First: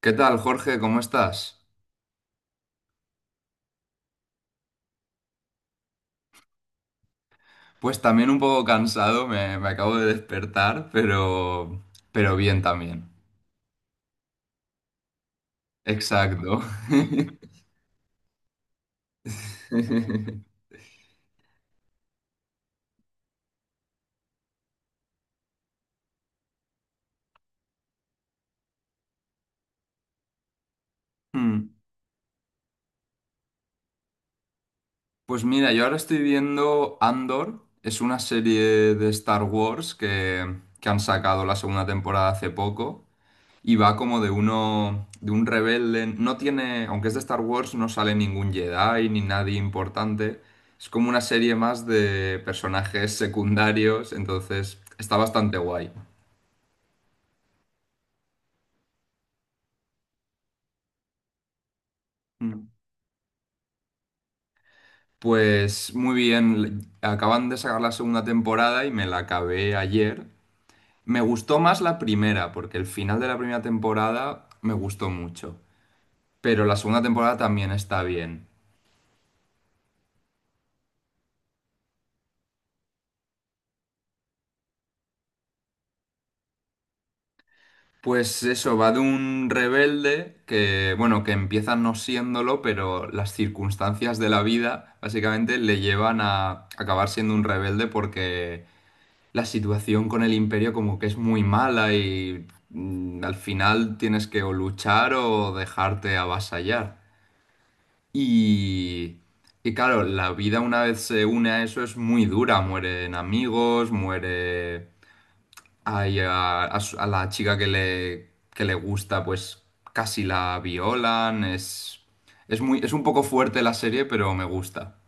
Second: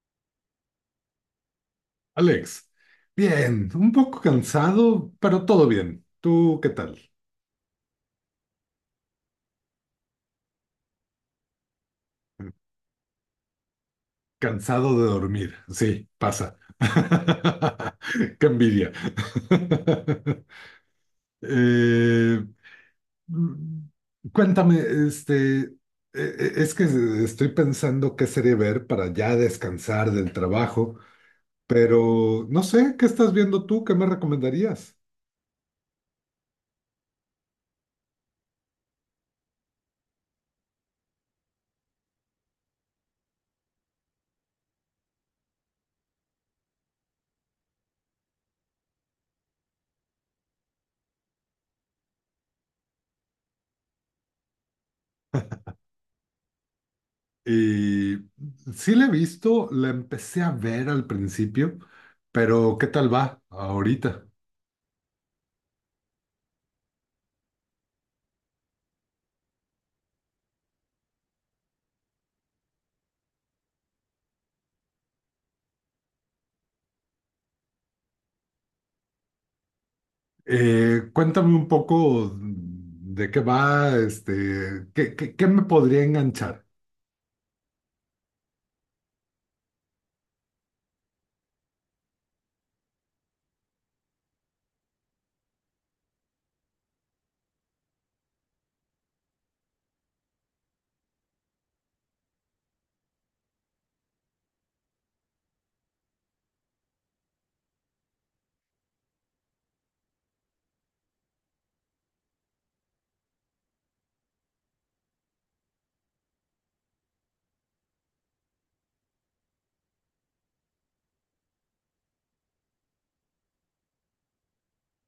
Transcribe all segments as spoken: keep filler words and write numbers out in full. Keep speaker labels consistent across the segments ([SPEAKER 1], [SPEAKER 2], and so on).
[SPEAKER 1] ¿Qué tal, Jorge? ¿Cómo estás?
[SPEAKER 2] Alex, bien, un poco cansado, pero todo bien. ¿Tú qué tal?
[SPEAKER 1] Pues también un poco cansado, me, me acabo de despertar, pero, pero bien también.
[SPEAKER 2] Cansado de dormir, sí, pasa.
[SPEAKER 1] Exacto.
[SPEAKER 2] Qué envidia. Eh, mm, cuéntame, este, e- e- es que estoy pensando qué serie ver para ya descansar del trabajo,
[SPEAKER 1] Hmm.
[SPEAKER 2] pero no sé, ¿qué estás viendo tú? ¿Qué me recomendarías?
[SPEAKER 1] Pues mira, yo ahora estoy viendo Andor, es una serie de Star Wars que, que han sacado la segunda temporada hace poco y va como de uno, de un rebelde. No tiene, aunque es de Star Wars, no sale ningún Jedi ni nadie importante. Es como una serie más de personajes secundarios, entonces está bastante guay.
[SPEAKER 2] Y sí la he visto, la empecé a ver al principio,
[SPEAKER 1] Mm.
[SPEAKER 2] pero ¿qué tal va ahorita?
[SPEAKER 1] Pues muy bien, acaban de sacar la segunda temporada y me la acabé ayer. Me gustó más la primera, porque el final de la primera temporada me gustó mucho. Pero la segunda temporada también está bien.
[SPEAKER 2] Eh, cuéntame un poco de qué va, este, qué, qué- qué me podría enganchar.
[SPEAKER 1] Pues eso, va de un rebelde que, bueno, que empieza no siéndolo, pero las circunstancias de la vida básicamente le llevan a acabar siendo un rebelde porque la situación con el imperio como que es muy mala y mm, al final tienes que o luchar o dejarte avasallar. Y, y claro, la vida una vez se une a eso es muy dura, mueren amigos, muere Ay, a, a su- a la chica que le, que le gusta, pues casi la violan. Es, es muy, es un poco fuerte la serie, pero me gusta.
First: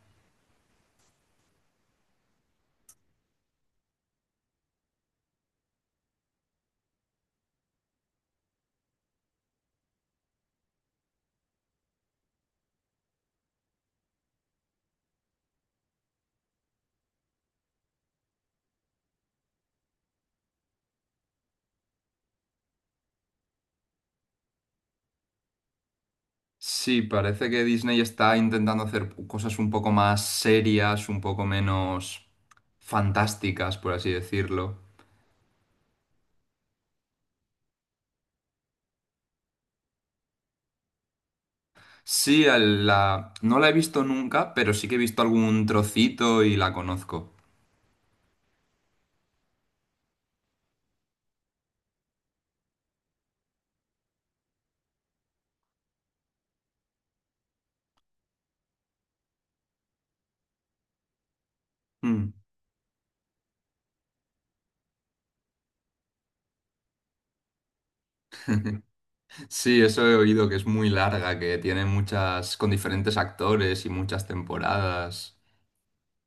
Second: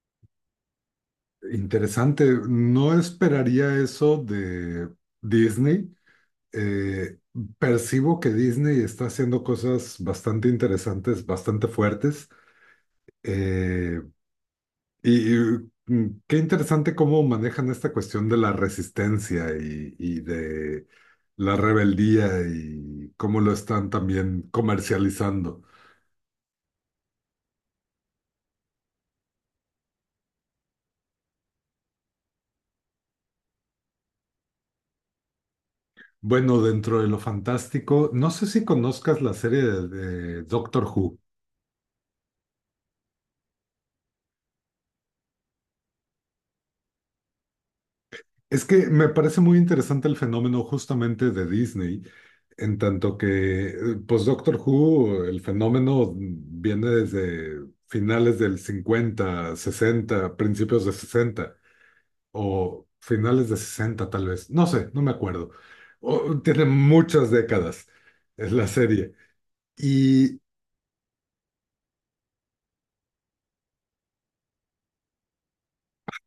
[SPEAKER 2] Interesante, no esperaría eso de Disney. Eh, percibo que Disney está haciendo cosas bastante interesantes, bastante fuertes. Eh, Y, y, mm, qué interesante cómo manejan esta cuestión de la resistencia y, y de la rebeldía y cómo lo están también comercializando.
[SPEAKER 1] Sí, parece que Disney está intentando hacer cosas un poco más serias, un poco menos fantásticas, por así decirlo.
[SPEAKER 2] Bueno, dentro de lo fantástico, no sé si conozcas la serie de, de Doctor Who.
[SPEAKER 1] Sí, el- la, no la he visto nunca, pero sí que he visto algún trocito y la conozco.
[SPEAKER 2] Es que me parece muy interesante el fenómeno justamente de Disney, en tanto que, eh, pues Doctor Who, el fenómeno viene desde finales del cincuenta sesenta principios de sesenta
[SPEAKER 1] Mm.
[SPEAKER 2] o finales de sesenta tal vez, no sé, no me acuerdo. O- tiene muchas décadas es la serie.
[SPEAKER 1] Sí, eso he
[SPEAKER 2] Y,
[SPEAKER 1] oído que es muy larga, que tiene muchas, con diferentes actores y muchas temporadas.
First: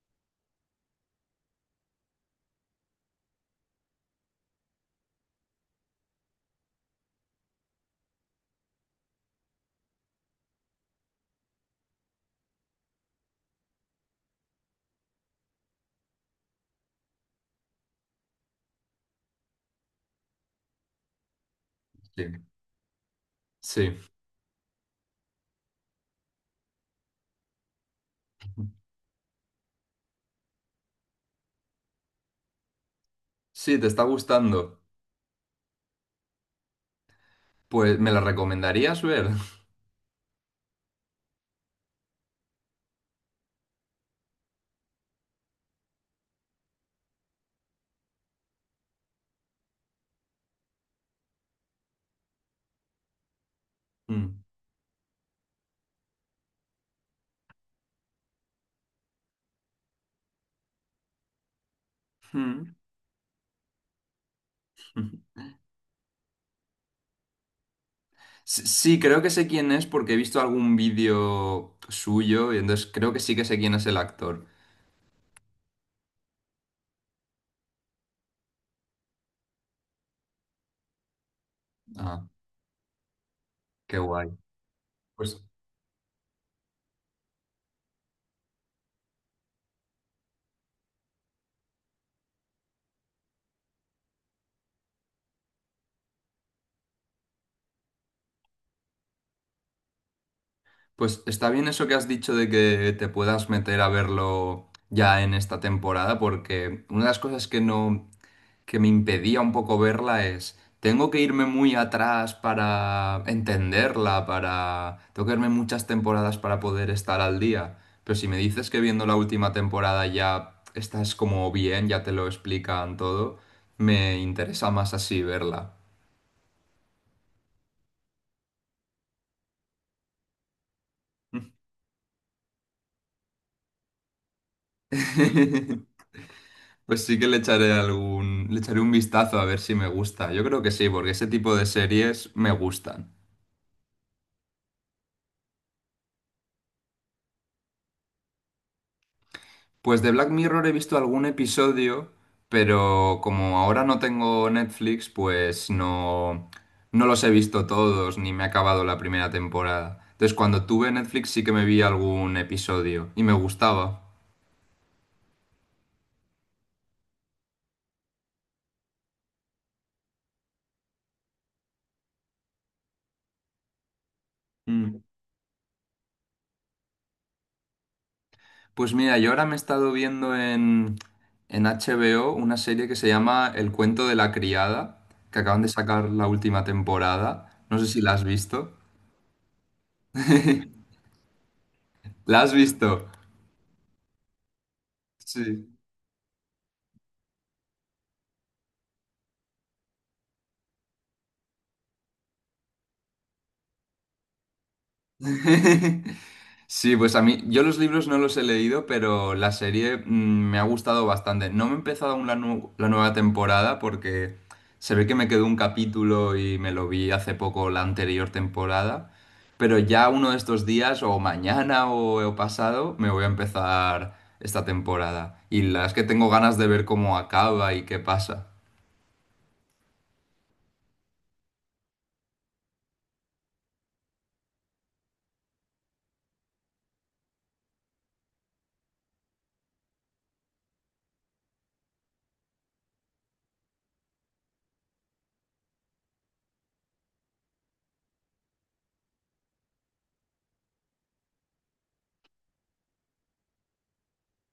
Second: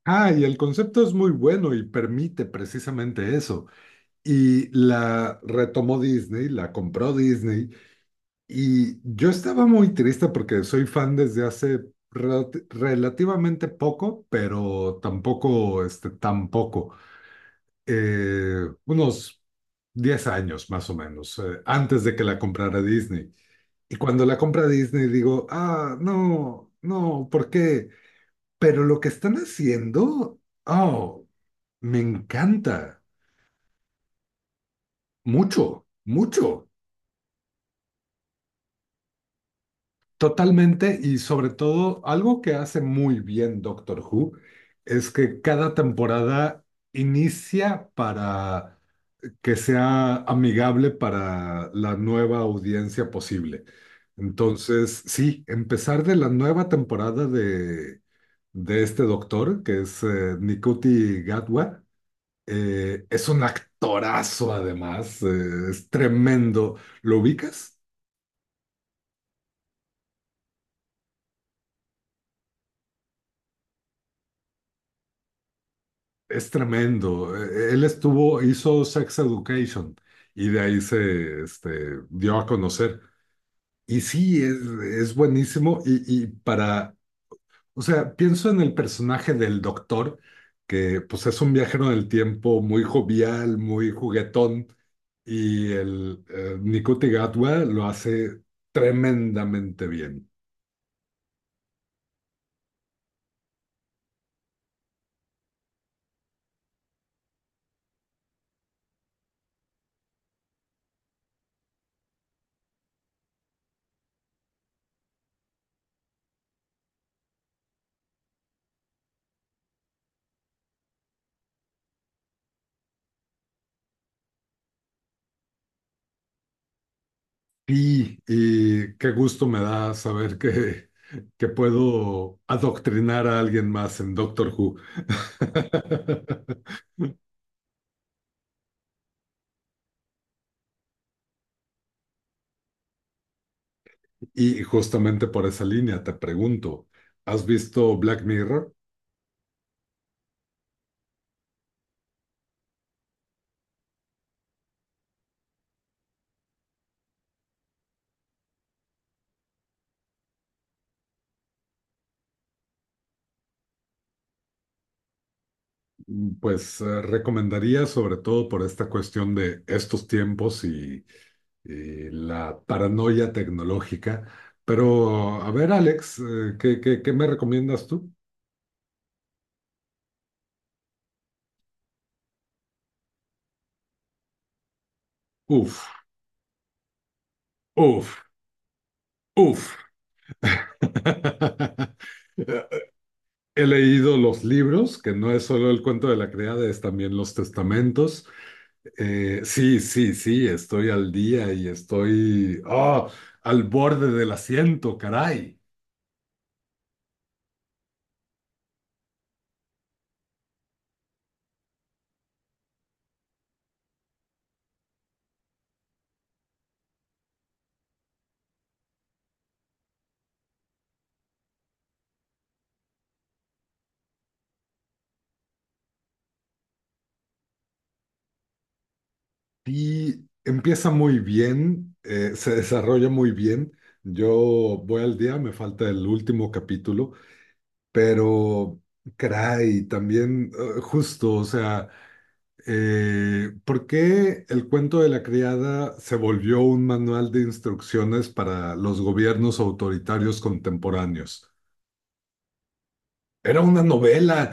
[SPEAKER 2] ah, y el concepto es muy bueno y permite precisamente eso. Y la retomó Disney, la compró Disney. Y yo estaba muy triste porque soy fan desde hace relati- relativamente poco, pero tampoco, este, tampoco. Unos diez años más o menos, eh, antes de que
[SPEAKER 1] Sí,
[SPEAKER 2] la comprara Disney.
[SPEAKER 1] sí,
[SPEAKER 2] Y cuando la compra Disney digo, ah, no, no, ¿por qué? Pero lo que están haciendo, oh, me encanta,
[SPEAKER 1] sí, te está gustando.
[SPEAKER 2] mucho, mucho,
[SPEAKER 1] Pues, ¿me la recomendarías ver?
[SPEAKER 2] totalmente y sobre todo algo que hace muy bien Doctor Who es que cada temporada inicia para que sea amigable para la nueva audiencia posible. Entonces, sí, empezar de la nueva temporada de, de este doctor, que es eh, Nikuti Gatwa,
[SPEAKER 1] Mm. Mm.
[SPEAKER 2] eh, es un actorazo además, eh, es tremendo. ¿Lo ubicas?
[SPEAKER 1] Sí, sí, creo que sé quién es porque he visto algún vídeo suyo y entonces creo que sí que sé quién es el actor.
[SPEAKER 2] Es tremendo. Eh, Él estuvo, hizo Sex Education y de ahí se este,
[SPEAKER 1] Ah,
[SPEAKER 2] dio a conocer.
[SPEAKER 1] qué
[SPEAKER 2] Y
[SPEAKER 1] guay.
[SPEAKER 2] sí, es, es
[SPEAKER 1] Pues,
[SPEAKER 2] buenísimo y, y para... O sea, pienso en el personaje del doctor, que pues es un viajero del tiempo muy jovial, muy juguetón, y el eh, Nikuti Gatwa lo hace tremendamente bien.
[SPEAKER 1] pues está bien eso que has dicho de que te puedas meter a verlo ya en esta temporada porque una de las cosas que no que me impedía un poco verla es, tengo que irme muy atrás para entenderla, para... Tengo que verme muchas temporadas para poder estar al día. Pero si me dices que viendo la última temporada ya estás como bien, ya te lo explican todo, me interesa más así verla.
[SPEAKER 2] Y, y qué gusto me da saber que, que puedo adoctrinar a alguien más en Doctor Who.
[SPEAKER 1] Pues sí que le echaré algún, le echaré un vistazo a ver si me gusta. Yo creo que sí, porque ese tipo de series me gustan.
[SPEAKER 2] Y justamente por esa línea te pregunto, ¿has visto Black Mirror?
[SPEAKER 1] Pues de Black Mirror he visto algún episodio, pero como ahora no tengo Netflix, pues no, no los he visto todos, ni me he acabado la primera temporada. Entonces, cuando tuve Netflix sí que me vi algún episodio y me gustaba.
[SPEAKER 2] Pues eh, recomendaría sobre todo por esta cuestión de estos tiempos y, y la paranoia tecnológica.
[SPEAKER 1] Mm.
[SPEAKER 2] Pero a ver, Alex, eh, ¿qué, qué, ¿qué me recomiendas tú?
[SPEAKER 1] Pues mira, yo ahora me he estado viendo en, en H B O una serie que se llama El cuento de la criada, que acaban de
[SPEAKER 2] Uf,
[SPEAKER 1] sacar la última temporada. No sé si la
[SPEAKER 2] uf,
[SPEAKER 1] has visto.
[SPEAKER 2] uf.
[SPEAKER 1] ¿La has
[SPEAKER 2] Eh,
[SPEAKER 1] visto?
[SPEAKER 2] he leído los libros, que no es solo
[SPEAKER 1] Sí.
[SPEAKER 2] el cuento de la criada, es también los testamentos. Eh, sí, sí, sí, estoy al día y estoy ah, al borde del asiento, caray.
[SPEAKER 1] Sí, pues a mí, yo los libros no los he leído, pero la serie mm, me ha gustado bastante. No me he empezado aún la, nu- la nueva temporada porque se ve que me quedó un capítulo y me lo vi hace poco la anterior temporada, pero ya uno de estos días o mañana o, o pasado me voy a empezar esta temporada. Y las que tengo ganas de ver cómo acaba y qué pasa.
[SPEAKER 2] Y empieza muy bien, eh, se desarrolla muy bien. Yo voy al día, me falta el último capítulo, pero caray, también eh, justo, o sea, eh, ¿por qué el cuento de la criada se volvió un manual de instrucciones para los gobiernos autoritarios contemporáneos? Era una novela.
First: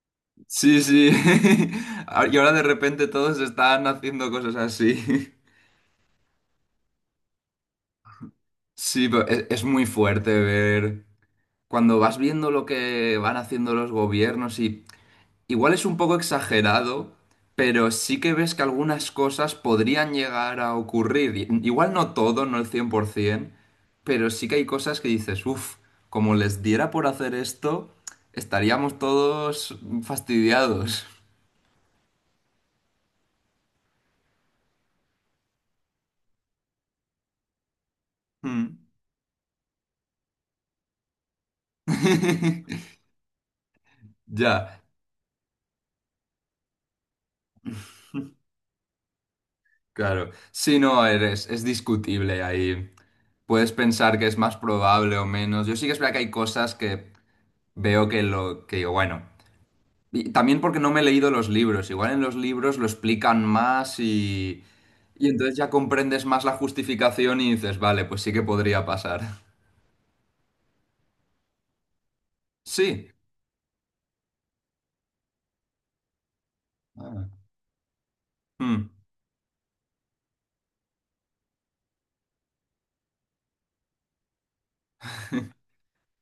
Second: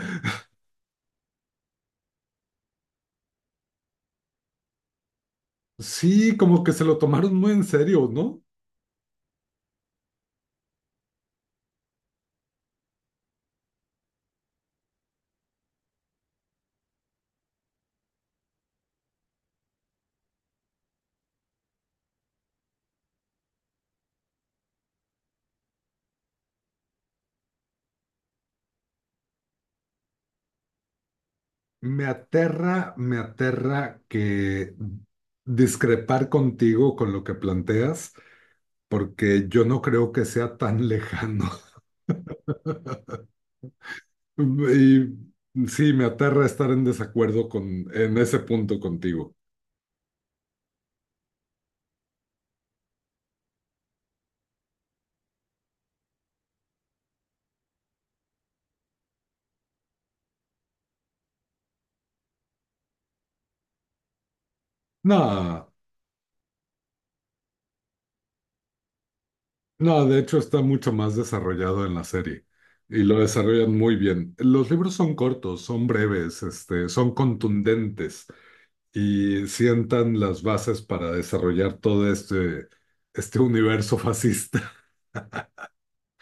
[SPEAKER 1] Sí, sí. Y ahora de repente todos están haciendo cosas así.
[SPEAKER 2] Sí, como que se lo tomaron muy en serio, ¿no?
[SPEAKER 1] Sí, pero es, es muy fuerte ver cuando vas viendo lo que van haciendo los gobiernos y igual es un poco exagerado, pero sí que ves que algunas cosas podrían llegar a ocurrir. I- Igual no todo, no el cien por ciento, pero sí que hay cosas que dices, uff, como les diera por hacer esto, estaríamos todos fastidiados.
[SPEAKER 2] Me aterra, me aterra que discrepar contigo con lo que planteas,
[SPEAKER 1] Mm.
[SPEAKER 2] porque yo no creo que sea tan lejano.
[SPEAKER 1] Ya,
[SPEAKER 2] Y sí, me aterra estar en desacuerdo con, en ese punto contigo.
[SPEAKER 1] claro. Si no, eres, es discutible ahí. Puedes pensar que es más probable o menos. Yo sí que es verdad que hay cosas que veo que lo que digo, bueno. Y también porque no me he leído los libros. Igual en los libros lo explican más y, y entonces ya
[SPEAKER 2] No,
[SPEAKER 1] comprendes más la justificación y dices, vale, pues sí que podría pasar.
[SPEAKER 2] no, de hecho está mucho más desarrollado en la serie y
[SPEAKER 1] Sí.
[SPEAKER 2] lo desarrollan muy bien. Los libros son cortos, son breves, este, son
[SPEAKER 1] Ah.
[SPEAKER 2] contundentes.
[SPEAKER 1] Mm.
[SPEAKER 2] Y sientan las bases para desarrollar todo este, este universo fascista.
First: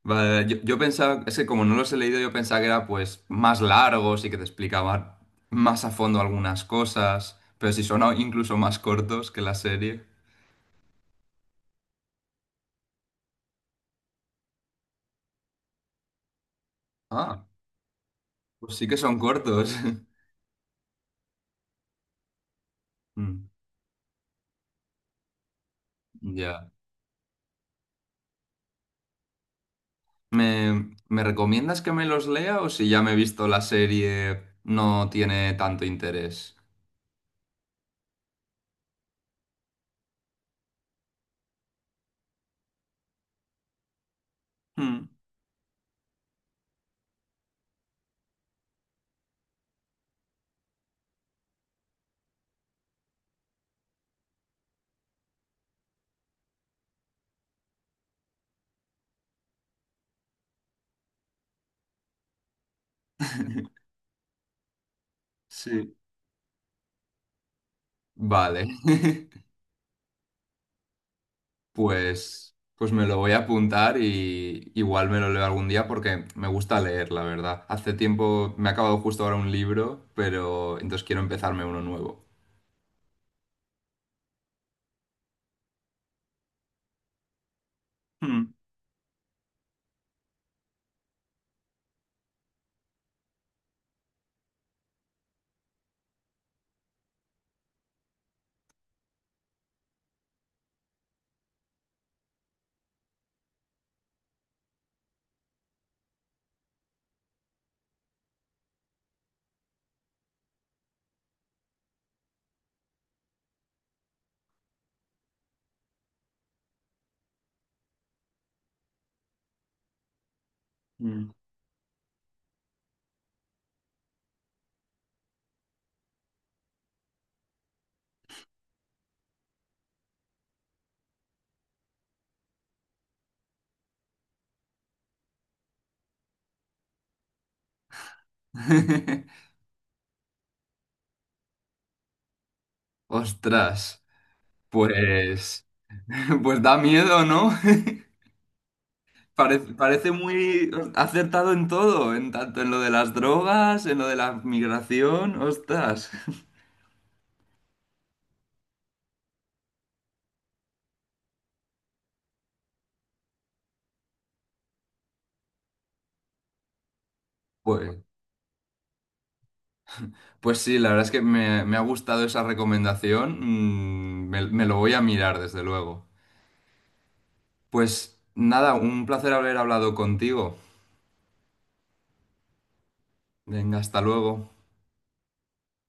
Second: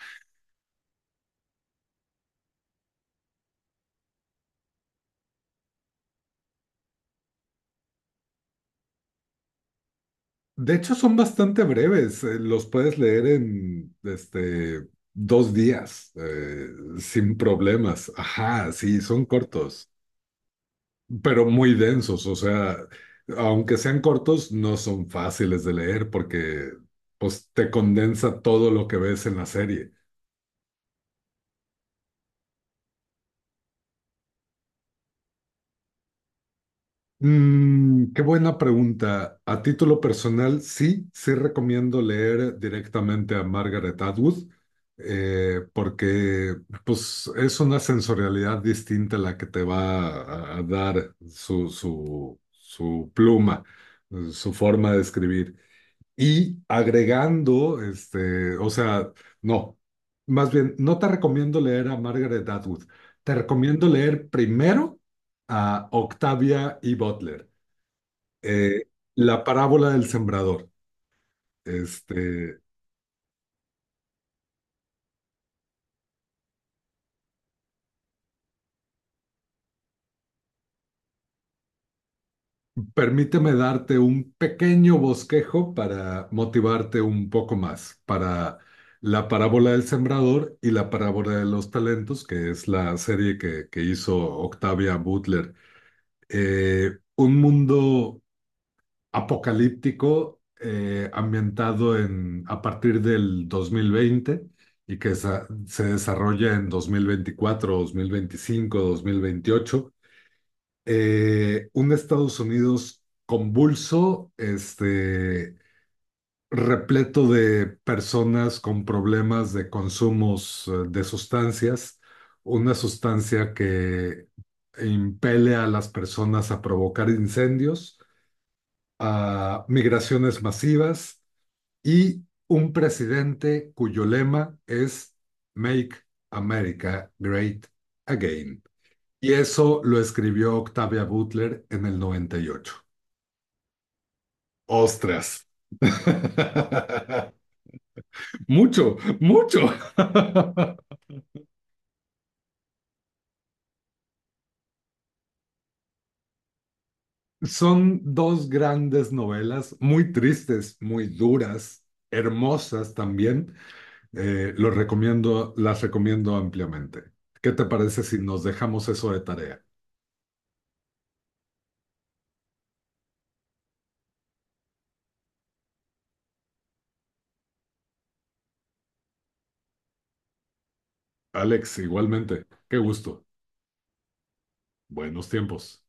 [SPEAKER 1] Vale, vale. yo, yo pensaba, es que como no los he leído, yo pensaba que era pues más largos y que te explicaban más a fondo algunas cosas, pero si son a- incluso más cortos que la serie.
[SPEAKER 2] De hecho, son bastante breves, eh, los puedes leer en este, dos días, eh, sin
[SPEAKER 1] Ah,
[SPEAKER 2] problemas. Ajá,
[SPEAKER 1] pues sí que
[SPEAKER 2] sí,
[SPEAKER 1] son
[SPEAKER 2] son
[SPEAKER 1] cortos.
[SPEAKER 2] cortos, pero muy densos, o sea,
[SPEAKER 1] Mm.
[SPEAKER 2] aunque sean cortos, no son fáciles de leer
[SPEAKER 1] Ya.
[SPEAKER 2] porque pues, te condensa todo lo que ves en la serie.
[SPEAKER 1] ¿Me, me recomiendas que me los lea o si ya me he visto la serie no tiene tanto interés?
[SPEAKER 2] Mm, qué buena pregunta. A título personal, sí, sí recomiendo leer directamente a Margaret Atwood,
[SPEAKER 1] Hmm.
[SPEAKER 2] eh, porque pues, es una sensorialidad distinta la que te va a, a dar su, su, su pluma, eh, su forma de escribir. Y agregando, este, o sea, no, más bien, no te recomiendo leer a Margaret Atwood, te recomiendo leer primero a
[SPEAKER 1] Sí.
[SPEAKER 2] Octavia E. Butler,
[SPEAKER 1] Vale.
[SPEAKER 2] eh, La parábola del sembrador.
[SPEAKER 1] Pues,
[SPEAKER 2] Este,
[SPEAKER 1] pues me lo voy a apuntar y igual me lo leo algún día porque me gusta leer, la verdad. Hace tiempo me ha acabado justo ahora un libro, pero entonces quiero empezarme uno nuevo.
[SPEAKER 2] permíteme darte un pequeño bosquejo para motivarte un poco más
[SPEAKER 1] Hmm.
[SPEAKER 2] para la parábola del sembrador y la parábola de los talentos, que es la serie que, que hizo Octavia Butler, eh, un mundo apocalíptico, eh, ambientado en, a partir del dos mil veinte y que sa- se desarrolla en dos mil veinticuatro, dos mil veinticinco, dos mil veinticuatro dos mil veinticuatro, dos mil veinticinco, dos mil veintiocho. Eh, un Estados Unidos convulso, este, repleto de personas con problemas de consumos eh, de
[SPEAKER 1] Mm.
[SPEAKER 2] sustancias, una sustancia que impele a las personas a provocar incendios a migraciones masivas y un presidente cuyo lema es Make America Great Again. Y eso lo escribió Octavia Butler en el noventa y ocho.
[SPEAKER 1] Ostras,
[SPEAKER 2] ¡Ostras!
[SPEAKER 1] pues, pues da miedo, ¿no?
[SPEAKER 2] Mucho, mucho.
[SPEAKER 1] Parece, parece muy acertado en todo, en tanto en lo de las drogas, en lo de la migración, ostras.
[SPEAKER 2] Son dos grandes novelas, muy tristes, muy duras, hermosas también. Eh, los recomiendo, las recomiendo ampliamente. ¿Qué te
[SPEAKER 1] Pues,
[SPEAKER 2] parece si nos dejamos eso de tarea?
[SPEAKER 1] pues sí, la verdad es que me, me ha gustado esa recomendación. mm, me, me lo voy a mirar, desde luego. Pues nada, un placer haber hablado contigo.
[SPEAKER 2] Alex, igualmente. Qué gusto.
[SPEAKER 1] Venga, hasta luego.
[SPEAKER 2] Buenos tiempos.